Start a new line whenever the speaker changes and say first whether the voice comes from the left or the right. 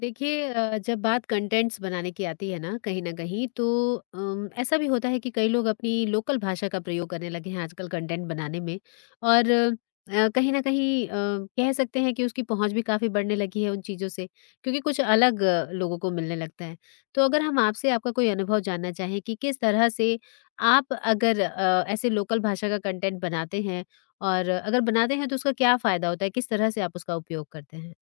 left: देखिए जब बात कंटेंट्स बनाने की आती है ना कहीं तो ऐसा भी होता है कि कई लोग अपनी लोकल भाषा का प्रयोग करने लगे हैं आजकल कंटेंट बनाने में। और कहीं ना कहीं कह सकते हैं कि उसकी पहुंच भी काफी बढ़ने लगी है उन चीजों से। क्योंकि कुछ अलग लोगों को मिलने लगता है। तो अगर हम आपसे आपका कोई अनुभव जानना चाहें कि किस तरह से आप अगर ऐसे लोकल भाषा का कंटेंट बनाते हैं, और अगर बनाते हैं तो उसका क्या फायदा होता है, किस तरह से आप उसका उपयोग करते हैं?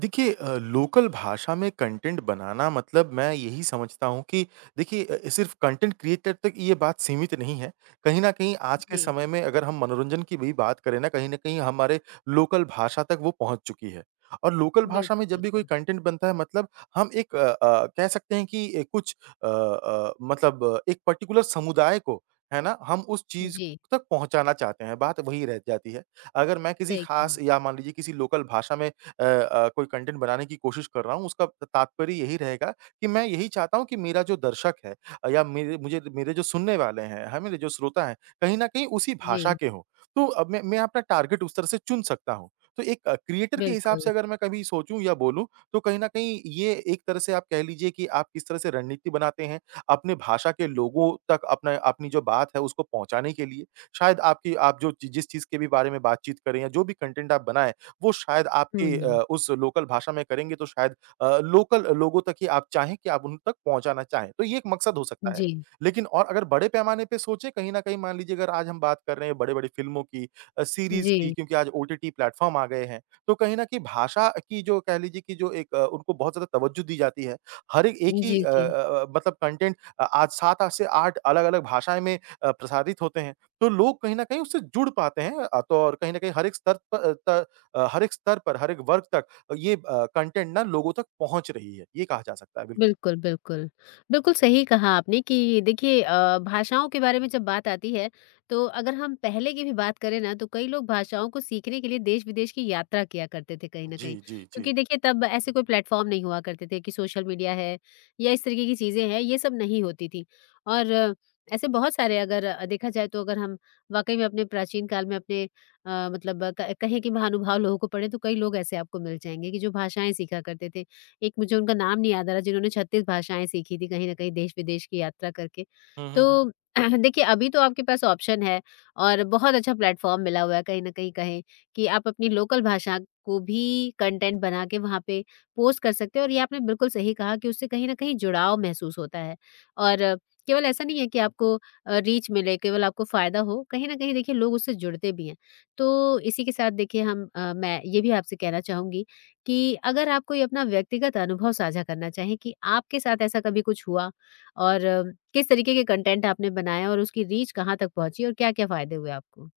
right: देखिए लोकल भाषा में कंटेंट बनाना मतलब मैं यही समझता हूँ कि देखिए सिर्फ़ कंटेंट क्रिएटर तक ये बात सीमित नहीं है। कहीं न कहीं आज के
left: जी।
right: समय में अगर हम मनोरंजन की भी बात करें ना, कहीं न कहीं हमारे लोकल भाषा तक वो पहुँच चुकी है। और लोकल भाषा में
left: बिल्कुल,
right: जब भी कोई
left: बिल्कुल।
right: कंटेंट बनता है मतलब हम एक कह सकते हैं कि ए कुछ मतलब एक पर्टिकुलर समुदाय को, है ना, हम उस चीज़
left: जी,
right: तक पहुँचाना चाहते हैं, बात वही रह जाती है। अगर मैं किसी
left: सही
right: ख़ास
left: कहा।
right: या मान लीजिए किसी लोकल भाषा में कोई कंटेंट बनाने की कोशिश कर रहा हूँ उसका तात्पर्य यही रहेगा कि मैं यही चाहता हूँ कि मेरा जो दर्शक है या मेरे जो सुनने वाले हैं, है मेरे जो श्रोता हैं, कहीं न कहीं उसी भाषा
left: जी,
right: के हों। तो अब मैं अपना टारगेट उस तरह से चुन सकता हूँ। तो एक क्रिएटर के हिसाब
left: बिल्कुल।
right: से अगर मैं कभी सोचूँ या बोलूँ तो कहीं न कहीं ये एक तरह से आप कह लीजिए कि आप किस तरह से रणनीति बनाते हैं, अपने भाषा के लोगों तक अपना अपनी जो बात है उसको पहुँचाने के लिए। शायद आपकी आप जो जिस चीज़ के भी बारे में बातचीत करें या जो भी कंटेंट आप बनाएँ, वो शायद आपकी
left: हुँ,
right: उस लोकल भाषा में करेंगे तो शायद लोकल लोगों तक ही आप चाहें कि आप उन तक पहुँचाना चाहें। तो ये एक मकसद हो सकता है।
left: जी,
right: लेकिन और अगर बड़े पैमाने पे सोचें कहीं न कहीं मान लीजिए अगर आज हम बात कर रहे हैं बड़े-बड़े फ़िल्मों की सीरीज़ की
left: जी,
right: क्योंकि आज ओटीटी प्लेटफ़ॉर्म आ गए हैं। तो कहीं न कहीं भाषा की जो कह लीजिए कि जो एक उनको बहुत ज़्यादा तवज्जो दी जाती है। हर एक एक ही
left: जी,
right: अ अ
left: जी।
right: अ, मतलब कंटेंट आज 7 से 8 अलग-अलग भाषाएँ में प्रसारित होते हैं। तो लोग कहीं न कहीं उससे जुड़ पाते हैं तो और कहीं न कहीं हर एक स्तर प अ, त अ, हर एक स्तर पर, हर एक वर्ग तक ये कंटेंट ना लोगों तक पहुँच रही है, ये कहा जा सकता है, बिल्कुल।
left: बिल्कुल, बिल्कुल। बिल्कुल सही कहा आपने कि देखिए भाषाओं के बारे में जब बात आती है, तो अगर हम पहले की भी बात करें ना, तो कई लोग भाषाओं को सीखने के लिए देश-विदेश की यात्रा किया करते थे कहीं न
right: जी,
left: कहीं।
right: जी, जी।
left: क्योंकि देखिए तब ऐसे कोई प्लेटफ़ॉर्म नहीं हुआ करते थे कि सोशल मीडिया है या इस तरीके की चीज़ें हैं, ये सब नहीं होती थी। और ऐसे बहुत सारे अगर देखा जाए तो अगर हम वाक़ई में अपने प्राचीन काल में अपने मतलब अ, क कहें कि महानुभाव लोगों को पढ़ें, तो कई लोग ऐसे आपको मिल जाएँगे कि जो भाषाएँ सीखा करते थे। एक मुझे उनका नाम नहीं याद आ रहा जिन्होंने 36 भाषाएँ सीखी थी कहीं न कहीं देश-विदेश की यात्रा करके।
right: हुँ, हुँ,
left: तो देखिए अभी तो आपके पास ऑप्शन है और बहुत अच्छा प्लेटफ़ॉर्म मिला हुआ है कहीं न कहीं, कहें कि आप अपनी लोकल भाषा को भी कंटेंट बना के वहाँ पे पोस्ट कर सकते हैं, और ये आपने बिल्कुल सही कहा कि उससे कहीं न कहीं जुड़ाव महसूस होता है। और केवल ऐसा नहीं है कि आपको रीच मिले, केवल आपको फ़ायदा हो, कहीं न कहीं देखिए लोग उससे जुड़ते भी हैं। तो इसी के साथ देखिए मैं ये भी आपसे कहना चाहूँगी कि अगर आप कोई अपना व्यक्तिगत अनुभव साझा करना चाहें कि आपके साथ ऐसा कभी कुछ हुआ, और किस तरीके के कंटेंट आपने बनाया और उसकी रीच कहाँ तक पहुंची और क्या-क्या फायदे हुए आपको?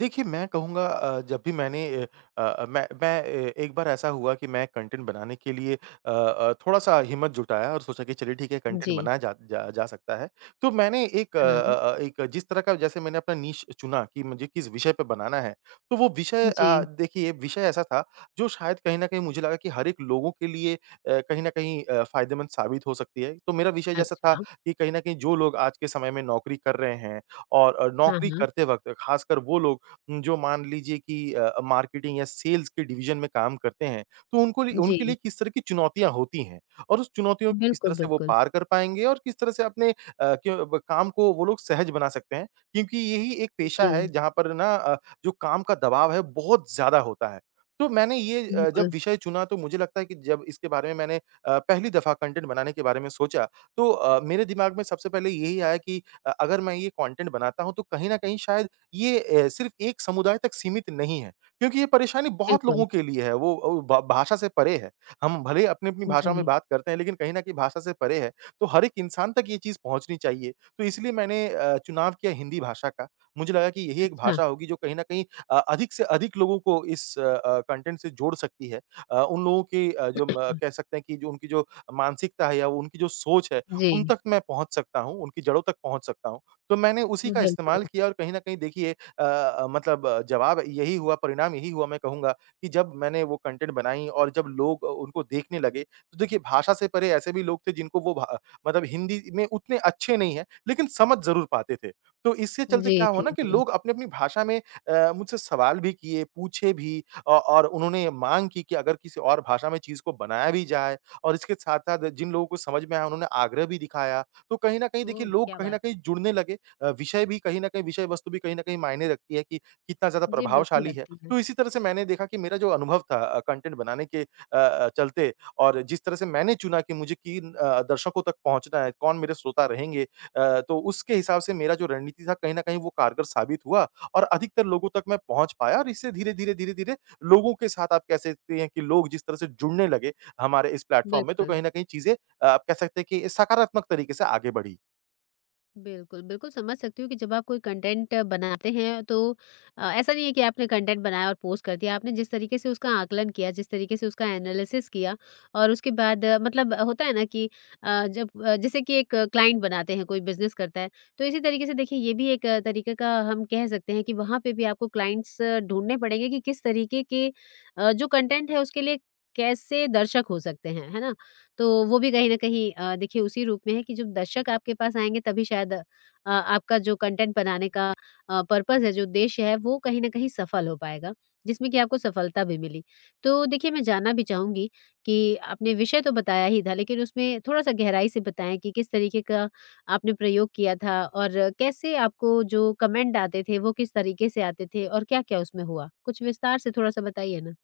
right: देखिए, मैं कहूँगा जब भी मैं ए एक बार ऐसा हुआ कि मैं कंटेंट बनाने के लिए थोड़ा-सा हिम्मत जुटाया और सोचा कि चलिए ठीक है कंटेंट
left: जी।
right: बनाया जा जा जा सकता है। तो मैंने एक अ
left: हाँ,
right: अ अ, एक जिस तरह का जैसे मैंने अपना नीश चुना कि मुझे किस विषय पे बनाना है, तो वो विषय
left: जी।
right: देखिए ये विषय ऐसा था जो शायद कहीं न कहीं मुझे लगा कि हर एक लोगों के लिए कहीं न कहीं फ़ायदेमंद साबित हो सकती है। तो मेरा विषय जैसा था
left: अच्छा।
right: कि कहीं न कहीं जो लोग आज के समय में नौकरी कर रहे हैं और
left: हाँ,
right: नौकरी
left: हाँ।
right: करते वक़्त खासकर वो लोग जो मान लीजिए कि मार्केटिंग या सेल्स के डिवीज़न में काम करते हैं, तो उनको लि
left: जी।
right: उनके लिए किस तरह की चुनौतियाँ होती हैं? और उस चुनौतियों को किस तरह
left: बिल्कुल,
right: से वो
left: बिल्कुल।
right: पार कर पाएँगे और किस तरह से अपने अ, क्यों ब काम को वो लोग सहज बना सकते हैं? क्योंकि यही एक पेशा है
left: जी,
right: जहाँ पर ना जो काम का दबाव है बहुत ज़्यादा होता है। तो मैंने ये जब
left: बिल्कुल,
right: विषय चुना तो मुझे लगता है कि जब इसके बारे में मैंने पहली दफ़ा कंटेंट बनाने के बारे में सोचा, तो मेरे दिमाग में सबसे पहले यही आया कि अगर मैं ये कंटेंट बनाता हूँ तो कहीं न कहीं शायद ये सिर्फ़ एक समुदाय तक सीमित नहीं है, क्योंकि ये परेशानी बहुत
left: बिल्कुल।
right: लोगों के लिए है, वो अ, भा भाषा से परे है। हम भले अपनी-अपनी भाषा में
left: जी,
right: बात करते हैं, लेकिन कहीं न कहीं भाषा से परे है, तो हर एक इंसान तक ये चीज़ पहुँचनी चाहिए। तो इसलिए मैंने चुनाव किया हिंदी भाषा का, मुझे लगा कि यही एक
left: अच्छा।
right: भाषा होगी जो कहीं न कहीं अधिक से अधिक लोगों को इस कंटेंट से जोड़ सकती है। उन लोगों की अ, जो म कह सकते हैं कि जो उनकी जो मानसिकता है या वो उनकी जो सोच है, उन
left: जी,
right: तक मैं पहुँच सकता हूँ, उनकी जड़ों तक पहुँच सकता हूँ। तो मैंने उसी का
left: बिल्कुल।
right: इस्तेमाल किया और कहीं न कहीं देखिए मतलब जवाब यही हुआ, परिणाम यही हुआ मैं कहूँगा कि जब मैंने वो कंटेंट बनाई और जब लोग उनको देखने लगे, तो देखिए भाषा से परे ऐसे भी लोग थे जिनको वो भा मतलब हिंदी में उतने अच्छे नहीं हैं, लेकिन समझ ज़रूर पाते थे। तो इसके चलते
left: जी,
right: क्या हुआ ना
left: जी,
right: कि
left: जी।
right: लोग अपनी-अपनी भाषा में मुझसे सवाल भी किए, पूछे भी औ और उन्होंने माँग की कि अगर किसी और भाषा में चीज़ को बनाया भी जाए और इसके साथ-साथ जिन लोगों को समझ में आया उन्होंने आग्रह भी दिखाया। तो कहीं न कहीं देखिए
left: ओह!
right: लोग
left: क्या
right: कहीं न
left: बात है।
right: कहीं जुड़ने लगे विषय वस्तु भी कहीं न कहीं मायने रखती है कि कितना ज़्यादा
left: जी, बिल्कुल
right: प्रभावशाली है।
left: रखती हैं।
right: तो इसी तरह से मैंने देखा कि मेरा जो अनुभव था कंटेंट बनाने के चलते और जिस तरह से मैंने चुना कि मुझे किन दर्शकों तक पहुँचना है, कौन मेरे श्रोता रहेंगे तो उसके हिसाब से मेरा जो रणनीति था कहीं न कहीं वो कारगर साबित हुआ और अधिकतर लोगों तक मैं पहुँच पाया और इससे धीरे-धीरे, धीरे-धीरे लोगों के साथ आप कह सकते हैं कि लोग जिस तरह से जुड़ने लगे हमारे इस प्लेटफ़ॉर्म में तो
left: बिल्कुल।
right: कहीं न कहीं चीज़ें आप कह सकते हैं कि सकारात्मक तरीके से आगे बढ़ी।
left: बिल्कुल, बिल्कुल समझ सकती हूँ कि जब आप कोई कंटेंट बनाते हैं तो ऐसा नहीं है कि आपने कंटेंट बनाया और पोस्ट कर दिया। आपने जिस तरीके से उसका आकलन किया, जिस तरीके से उसका एनालिसिस किया, और उसके बाद होता है ना कि जैसे कि एक क्लाइंट बनाते हैं, कोई बिज़नेस करता है, तो इसी तरीके से देखिए ये भी एक तरीके का हम कह सकते हैं कि वहाँ पे भी आपको क्लाइंट्स ढूँढने पड़ेंगे कि किस तरीके के जो कंटेंट है उसके लिए कैसे दर्शक हो सकते हैं, है ना? तो वो भी कहीं न कहीं देखिए उसी रूप में है कि जब दर्शक आपके पास आएँगे तभी शायद आपका जो कंटेंट बनाने का पर्पज़ है, जो उद्देश्य है वो कहीं न कहीं सफल हो पाएगा, जिसमें कि आपको सफलता भी मिली। तो देखिए मैं जानना भी चाहूँगी कि आपने विषय तो बताया ही था लेकिन उसमें थोड़ा-सा गहराई से बताएँ कि किस तरीके का आपने प्रयोग किया था, और कैसे आपको जो कमेंट आते थे वो किस तरीके से आते थे और क्या-क्या उसमें हुआ? कुछ विस्तार से थोड़ा-सा बताइए ना।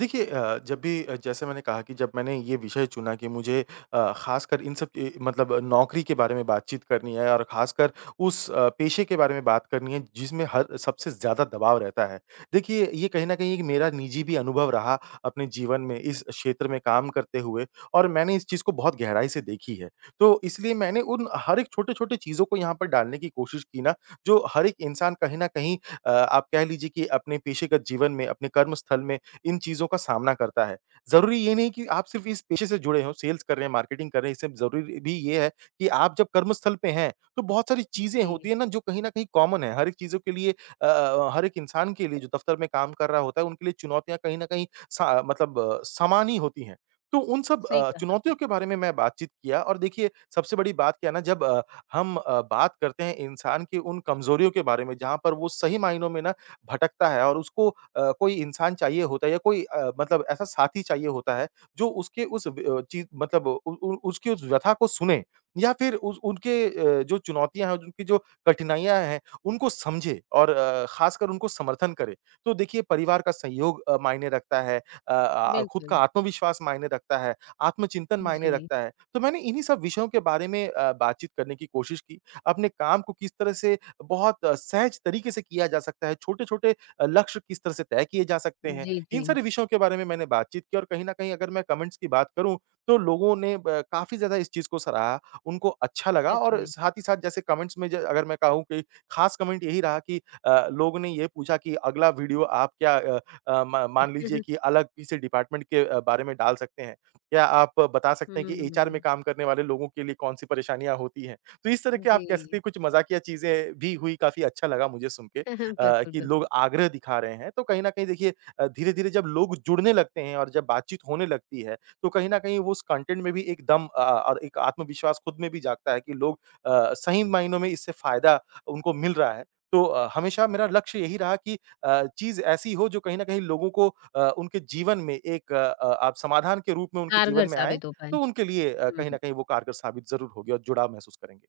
right: देखिए जब भी जैसे मैंने कहा कि जब मैंने ये विषय चुना कि मुझे ख़ासकर इन सब नौकरी के बारे में बातचीत करनी है और ख़ासकर उस पेशे के बारे में बात करनी है जिसमें हर सबसे ज़्यादा दबाव रहता है। देखिए ये कहीं न कहीं एक मेरा निजी भी अनुभव रहा अपने जीवन में इस क्षेत्र में काम करते हुए और मैंने इस चीज़ को बहुत गहराई से देखी है। तो इसलिए मैंने उन हर एक छोटे-छोटे चीज़ों को यहाँ पर डालने की कोशिश की ना जो हर एक इंसान कहीं न कहीं आप कह लीजिए कि अपने पेशेगत जीवन में, अपने कर्मस्थल में इन चीज़ों का सामना करता है। ज़रूरी ये नहीं कि आप सिर्फ़ इस पेशे से जुड़े हों, सेल्स कर रहे हैं, मार्केटिंग कर रहे हैं, इससे ज़रूरी भी ये है कि आप जब कर्मस्थल पे हैं, तो बहुत सारी चीज़ें होती
left: जी,
right: हैं ना जो कहीं न कहीं कॉमन है। हर एक चीज़ों के लिए हर एक इंसान के लिए जो दफ़्तर में काम कर रहा होता है, उनके लिए चुनौतियाँ कहीं न कहीं समान ही होती हैं। तो उन सब
left: सही कहा आपने।
right: चुनौतियों के बारे में मैं बातचीत किया और देखिए सबसे बड़ी बात क्या है ना जब बात करते हैं इंसान की उन कमज़ोरियों के बारे में जहाँ पर वो सही मायनों में ना भटकता है और उसको कोई इंसान चाहिए होता है या कोई मतलब ऐसा साथी चाहिए होता है जो उसके उस व चीज़ मतलब उ उ उसकी उस व्यथा को सुने या फिर उस उनके जो चुनौतियाँ हैं, उनकी जो कठिनाइयाँ हैं, उनको समझे और ख़ासकर उनको समर्थन करे। तो देखिए परिवार का सहयोग मायने रखता है खुद का
left: बिल्कुल,
right: आत्मविश्वास मायने रखता है, आत्मचिंतन मायने
left: जी।
right: रखता है। तो मैंने इन्हीं सब विषयों के बारे में बातचीत करने की कोशिश की, अपने काम को किस तरह से बहुत सहज तरीके से किया जा सकता है, छोटे-छोटे लक्ष्य किस तरह से तय किए जा सकते हैं।
left: जी,
right: इन
left: जी,
right: सारे विषयों के बारे में मैंने बातचीत की और कहीं न कहीं अगर मैं कमेंट्स की बात करूँ, तो लोगों ने ब काफ़ी ज़्यादा इस चीज़ को सराहा, उनको अच्छा लगा
left: सच
right: और
left: में।
right: साथ ही साथ जैसे कमेंट्स में ज अगर मैं कहूँ कि खास कमेंट यही रहा कि लोगों ने ये पूछा कि अगला वीडियो आप क्या अ अ, म मान लीजिए कि अलग किसी डिपार्टमेंट के बारे में डाल सकते हैं? क्या आप बता
left: हुँ,
right: सकते हैं कि एचआर में काम करने वाले लोगों के लिए कौन-सी परेशानियाँ होती हैं? तो इस तरह के आप
left: जी,
right: कह सकते हैं कुछ मज़ाकिया चीज़ें भी हुई, काफ़ी अच्छा लगा मुझे सुन के
left: बिल्कुल,
right: कि लोग
left: बिल्कुल,
right: आग्रह दिखा रहे हैं। तो कहीं न कहीं देखिए धीरे-धीरे जब लोग जुड़ने लगते हैं और जब बातचीत होने लगती है, तो कहीं न कहीं वो उस कंटेंट में भी एक दम और एक आत्मविश्वास खुद में भी जागता है कि लोग सही मायनों में इससे फ़ायदा उनको मिल रहा है। तो हमेशा मेरा लक्ष्य यही रहा कि चीज़ ऐसी हो जो कहीं न कहीं लोगों को उनके जीवन में एक आप समाधान के रूप में उनके जीवन
left: कारगर
right: में आए,
left: साबित हो पाए।
right: तो उनके लिए कहीं न
left: हुँ।
right: कहीं वो कारगर साबित ज़रूर होगी और जुड़ाव महसूस करेंगे।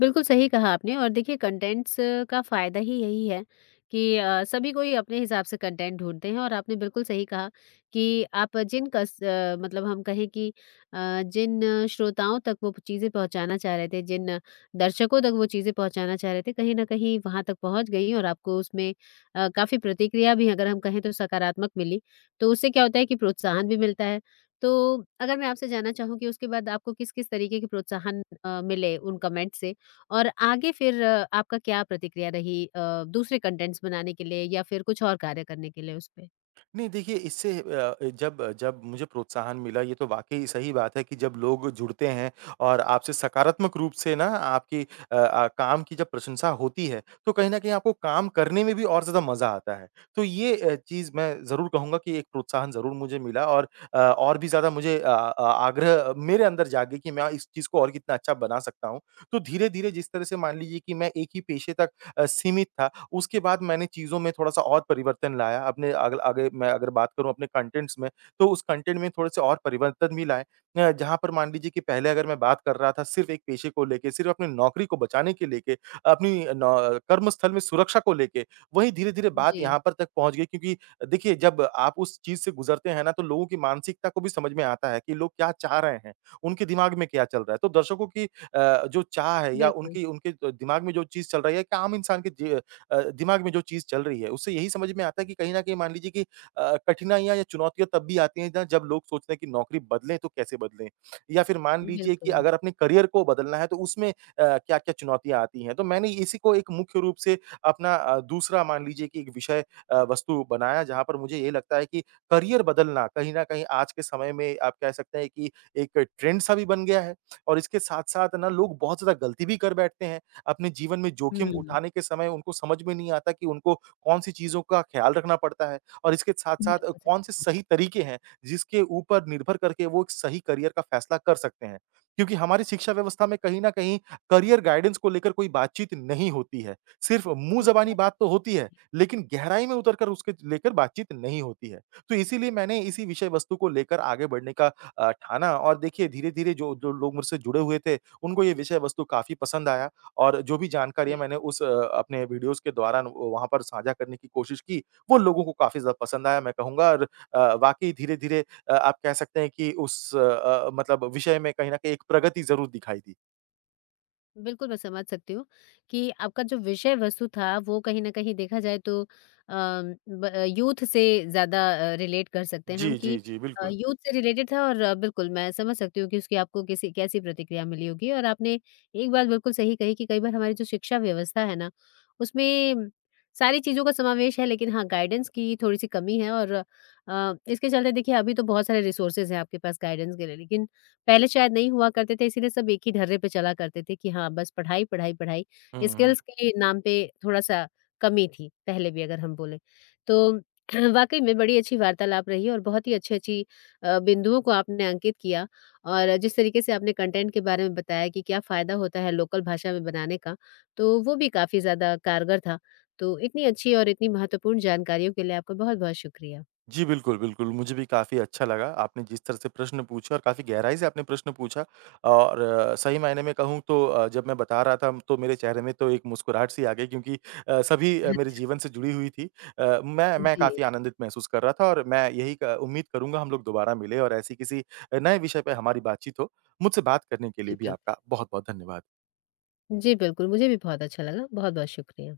left: बिल्कुल सही कहा आपने, और देखिए कंटेंट्स का फ़ायदा ही यही है कि सभी कोई अपने हिसाब से कंटेंट ढूँढते हैं, और आपने बिल्कुल सही कहा कि आप जिन कस अ, मतलब हम कहें कि जिन श्रोताओं तक वो चीज़ें पहुँचाना चाह रहे थे, जिन दर्शकों तक वो चीज़ें पहुँचाना चाह रहे थे, कहीं न कहीं वहाँ तक पहुँच गई और आपको उसमें काफ़ी प्रतिक्रिया भी, अगर हम कहें तो, सकारात्मक मिली। तो उससे क्या होता है कि प्रोत्साहन भी मिलता है। तो अगर मैं आपसे जानना चाहूँ कि उसके बाद आपको किस-किस तरीके के प्रोत्साहन मिले उन कमेंट से? और आगे फिर आपका क्या प्रतिक्रिया रही दूसरे कंटेंट्स बनाने के लिए या फिर कुछ और कार्य करने के लिए उस पे?
right: नहीं देखिए इससे जब जब मुझे प्रोत्साहन मिला ये तो वाक़ई सही बात है कि जब लोग जुड़ते हैं और आपसे सकारात्मक रूप से ना आपकी काम की जब प्रशंसा होती है, तो कहीं न कहीं आपको काम करने में भी और ज़्यादा मज़ा आता है। तो ये चीज़ मैं ज़रूर कहूँगा कि एक प्रोत्साहन ज़रूर मुझे मिला और और भी ज़्यादा मुझे आग्रह मेरे अंदर जागे कि मैं इस चीज़ को और कितना अच्छा बना सकता हूँ। तो धीरे-धीरे जिस तरह से मान लीजिए कि मैं एक ही पेशे तक सीमित था उसके बाद मैंने चीज़ों में थोड़ा-सा और परिवर्तन लाया, अपने अग आगे मैं अगर बात करूँ अपने कंटेंट्स में, तो उस कंटेंट में थोड़े-से और परिवर्तन भी लाए। जहाँ पर मान लीजिए कि पहले अगर मैं बात कर रहा था सिर्फ़ एक पेशे को लेके, सिर्फ़ अपनी नौकरी को बचाने के लेके, अपनी नौ कर्मस्थल में सुरक्षा को लेके, वहीं धीरे-धीरे बात
left: जी,
right: यहाँ पर तक पहुँच गई क्योंकि देखिए, जब आप उस चीज़ से गुज़रते हैं ना, तो लोगों की मानसिकता को भी समझ में आता है कि लोग क्या चाह रहे हैं, उनके दिमाग में क्या चल रहा है। तो दर्शकों की जो चाह है या
left: बिल्कुल,
right: उनकी उनके दिमाग में जो चीज़ चल रही है, एक आम इंसान के दिमाग में जो चीज़ चल रही है, उससे यही समझ में आता है कि कहीं न कहीं मान लीजिए कि कठिनाइयाँ या चुनौतियाँ तब भी आती हैं ना जब लोग सोचते हैं कि नौकरी बदलें तो कैसे बदलें? या फिर मान लीजिए कि
left: बिल्कुल।
right: अगर अपने करियर को बदलना है तो उसमें क्या-क्या चुनौतियाँ आती हैं? तो मैंने इसी को एक मुख्य रूप से अपना दूसरा मान लीजिए कि एक विषय वस्तु बनाया जहाँ पर मुझे ये लगता है कि करियर बदलना कहीं न कहीं आज के समय में आप कह सकते हैं कि एक ट्रेंड सा भी बन गया है और इसके साथ-साथ ना लोग बहुत ज़्यादा गलती भी कर बैठते हैं। अपने जीवन में जोखिम
left: हुँ,
right: उठाने के समय उनको समझ में नहीं आता कि उनको कौन-सी चीज़ों का ख्याल रखना पड़ता है और इसके साथ-साथ
left: बिल्कुल सही
right: कौन-से
left: कहा आपने।
right: सही तरीके हैं, जिसके ऊपर निर्भर करके वो एक सही करियर का फैसला कर सकते हैं। क्योंकि हमारी शिक्षा व्यवस्था में कहीं न कहीं करियर गाइडेंस को लेकर कोई बातचीत नहीं होती है। सिर्फ़ मुँह
left: ये तो
right: ज़बानी
left: बात
right: बात तो
left: आपने सही
right: होती है,
left: कही।
right: लेकिन गहराई में उतर कर उसके लेकर बातचीत नहीं होती है। तो इसीलिए मैंने इसी विषय वस्तु को लेकर आगे बढ़ने का ठाना और देखिए धीरे-धीरे जो जो लोग मुझसे जुड़े हुए थे, उनको ये विषय वस्तु काफ़ी पसंद आया। और जो भी जानकारियाँ
left: जी।
right: मैंने अपने वीडियोज़ के दौरान वहाँ पर साझा करने की कोशिश की, वो लोगों को काफ़ी ज़्यादा पसंद आया मैं कहूँगा और वाक़ई धीरे-धीरे आप कह सकते हैं कि मतलब विषय में कहीं न कहीं एक प्रगति ज़रूर दिखाई दी।
left: बिल्कुल, मैं समझ सकती हूँ कि आपका जो विषय वस्तु था वो कहीं न कहीं देखा जाए तो अ, ब यूथ से ज़्यादा रिलेट कर सकते हैं हम
right: जी,
left: कि
right: जी, जी, बिल्कुल।
left: यूथ से रिलेटेड था। और बिल्कुल मैं समझ सकती हूँ कि उसकी आपको किसी कैसी प्रतिक्रिया मिली होगी, और आपने एक बात बिल्कुल सही कही कि कई बार हमारी जो शिक्षा व्यवस्था है ना, उसमें सारी चीज़ों का समावेश है लेकिन हाँ, गाइडेंस की थोड़ी-सी कमी है। और इसके चलते देखिए अभी तो बहुत सारे रिसोर्सेज़ हैं आपके पास गाइडेंस के लिए, लेकिन पहले शायद नहीं हुआ करते थे, इसीलिए सब एक ही ढर्रे पे चला करते थे कि हाँ, बस पढ़ाई, पढ़ाई, पढ़ाई।
right: हुँ, हुँ।
left: स्किल्स के नाम पे थोड़ा-सा कमी थी, पहले भी अगर हम बोलें। तो वाक़ई में बड़ी अच्छी वार्तालाप रही और बहुत ही अच्छी-अच्छी बिंदुओं को आपने अंकित किया, और जिस तरीके से आपने कंटेंट के बारे में बताया कि क्या फ़ायदा होता है लोकल भाषा में बनाने का, तो वो भी काफ़ी ज़्यादा कारगर था। तो इतनी अच्छी और इतनी महत्वपूर्ण जानकारियों के लिए आपका बहुत-बहुत शुक्रिया।
right: जी, बिल्कुल, बिल्कुल। मुझे भी काफ़ी अच्छा लगा, आपने जिस तरह से प्रश्न पूछे और काफ़ी गहराई से आपने प्रश्न पूछा और सही मायने में कहूँ तो जब मैं बता रहा था तो मेरे चेहरे में तो एक मुस्कुराहट सी आ गई क्योंकि सभी मेरे
left: अच्छा।
right: जीवन से जुड़ी हुई थी। मैं
left: जी,
right: मैं
left: जी,
right: काफ़ी आनंदित महसूस कर रहा था और मैं यही क उम्मीद करूँगा हम लोग दोबारा मिलें और ऐसी किसी नए विषय पे हमारी बातचीत हो। मुझसे बात करने के लिए भी
left: बिल्कुल।
right: आपका बहुत-बहुत धन्यवाद।
left: जी, बिल्कुल, मुझे भी बहुत अच्छा लगा। बहुत-बहुत शुक्रिया।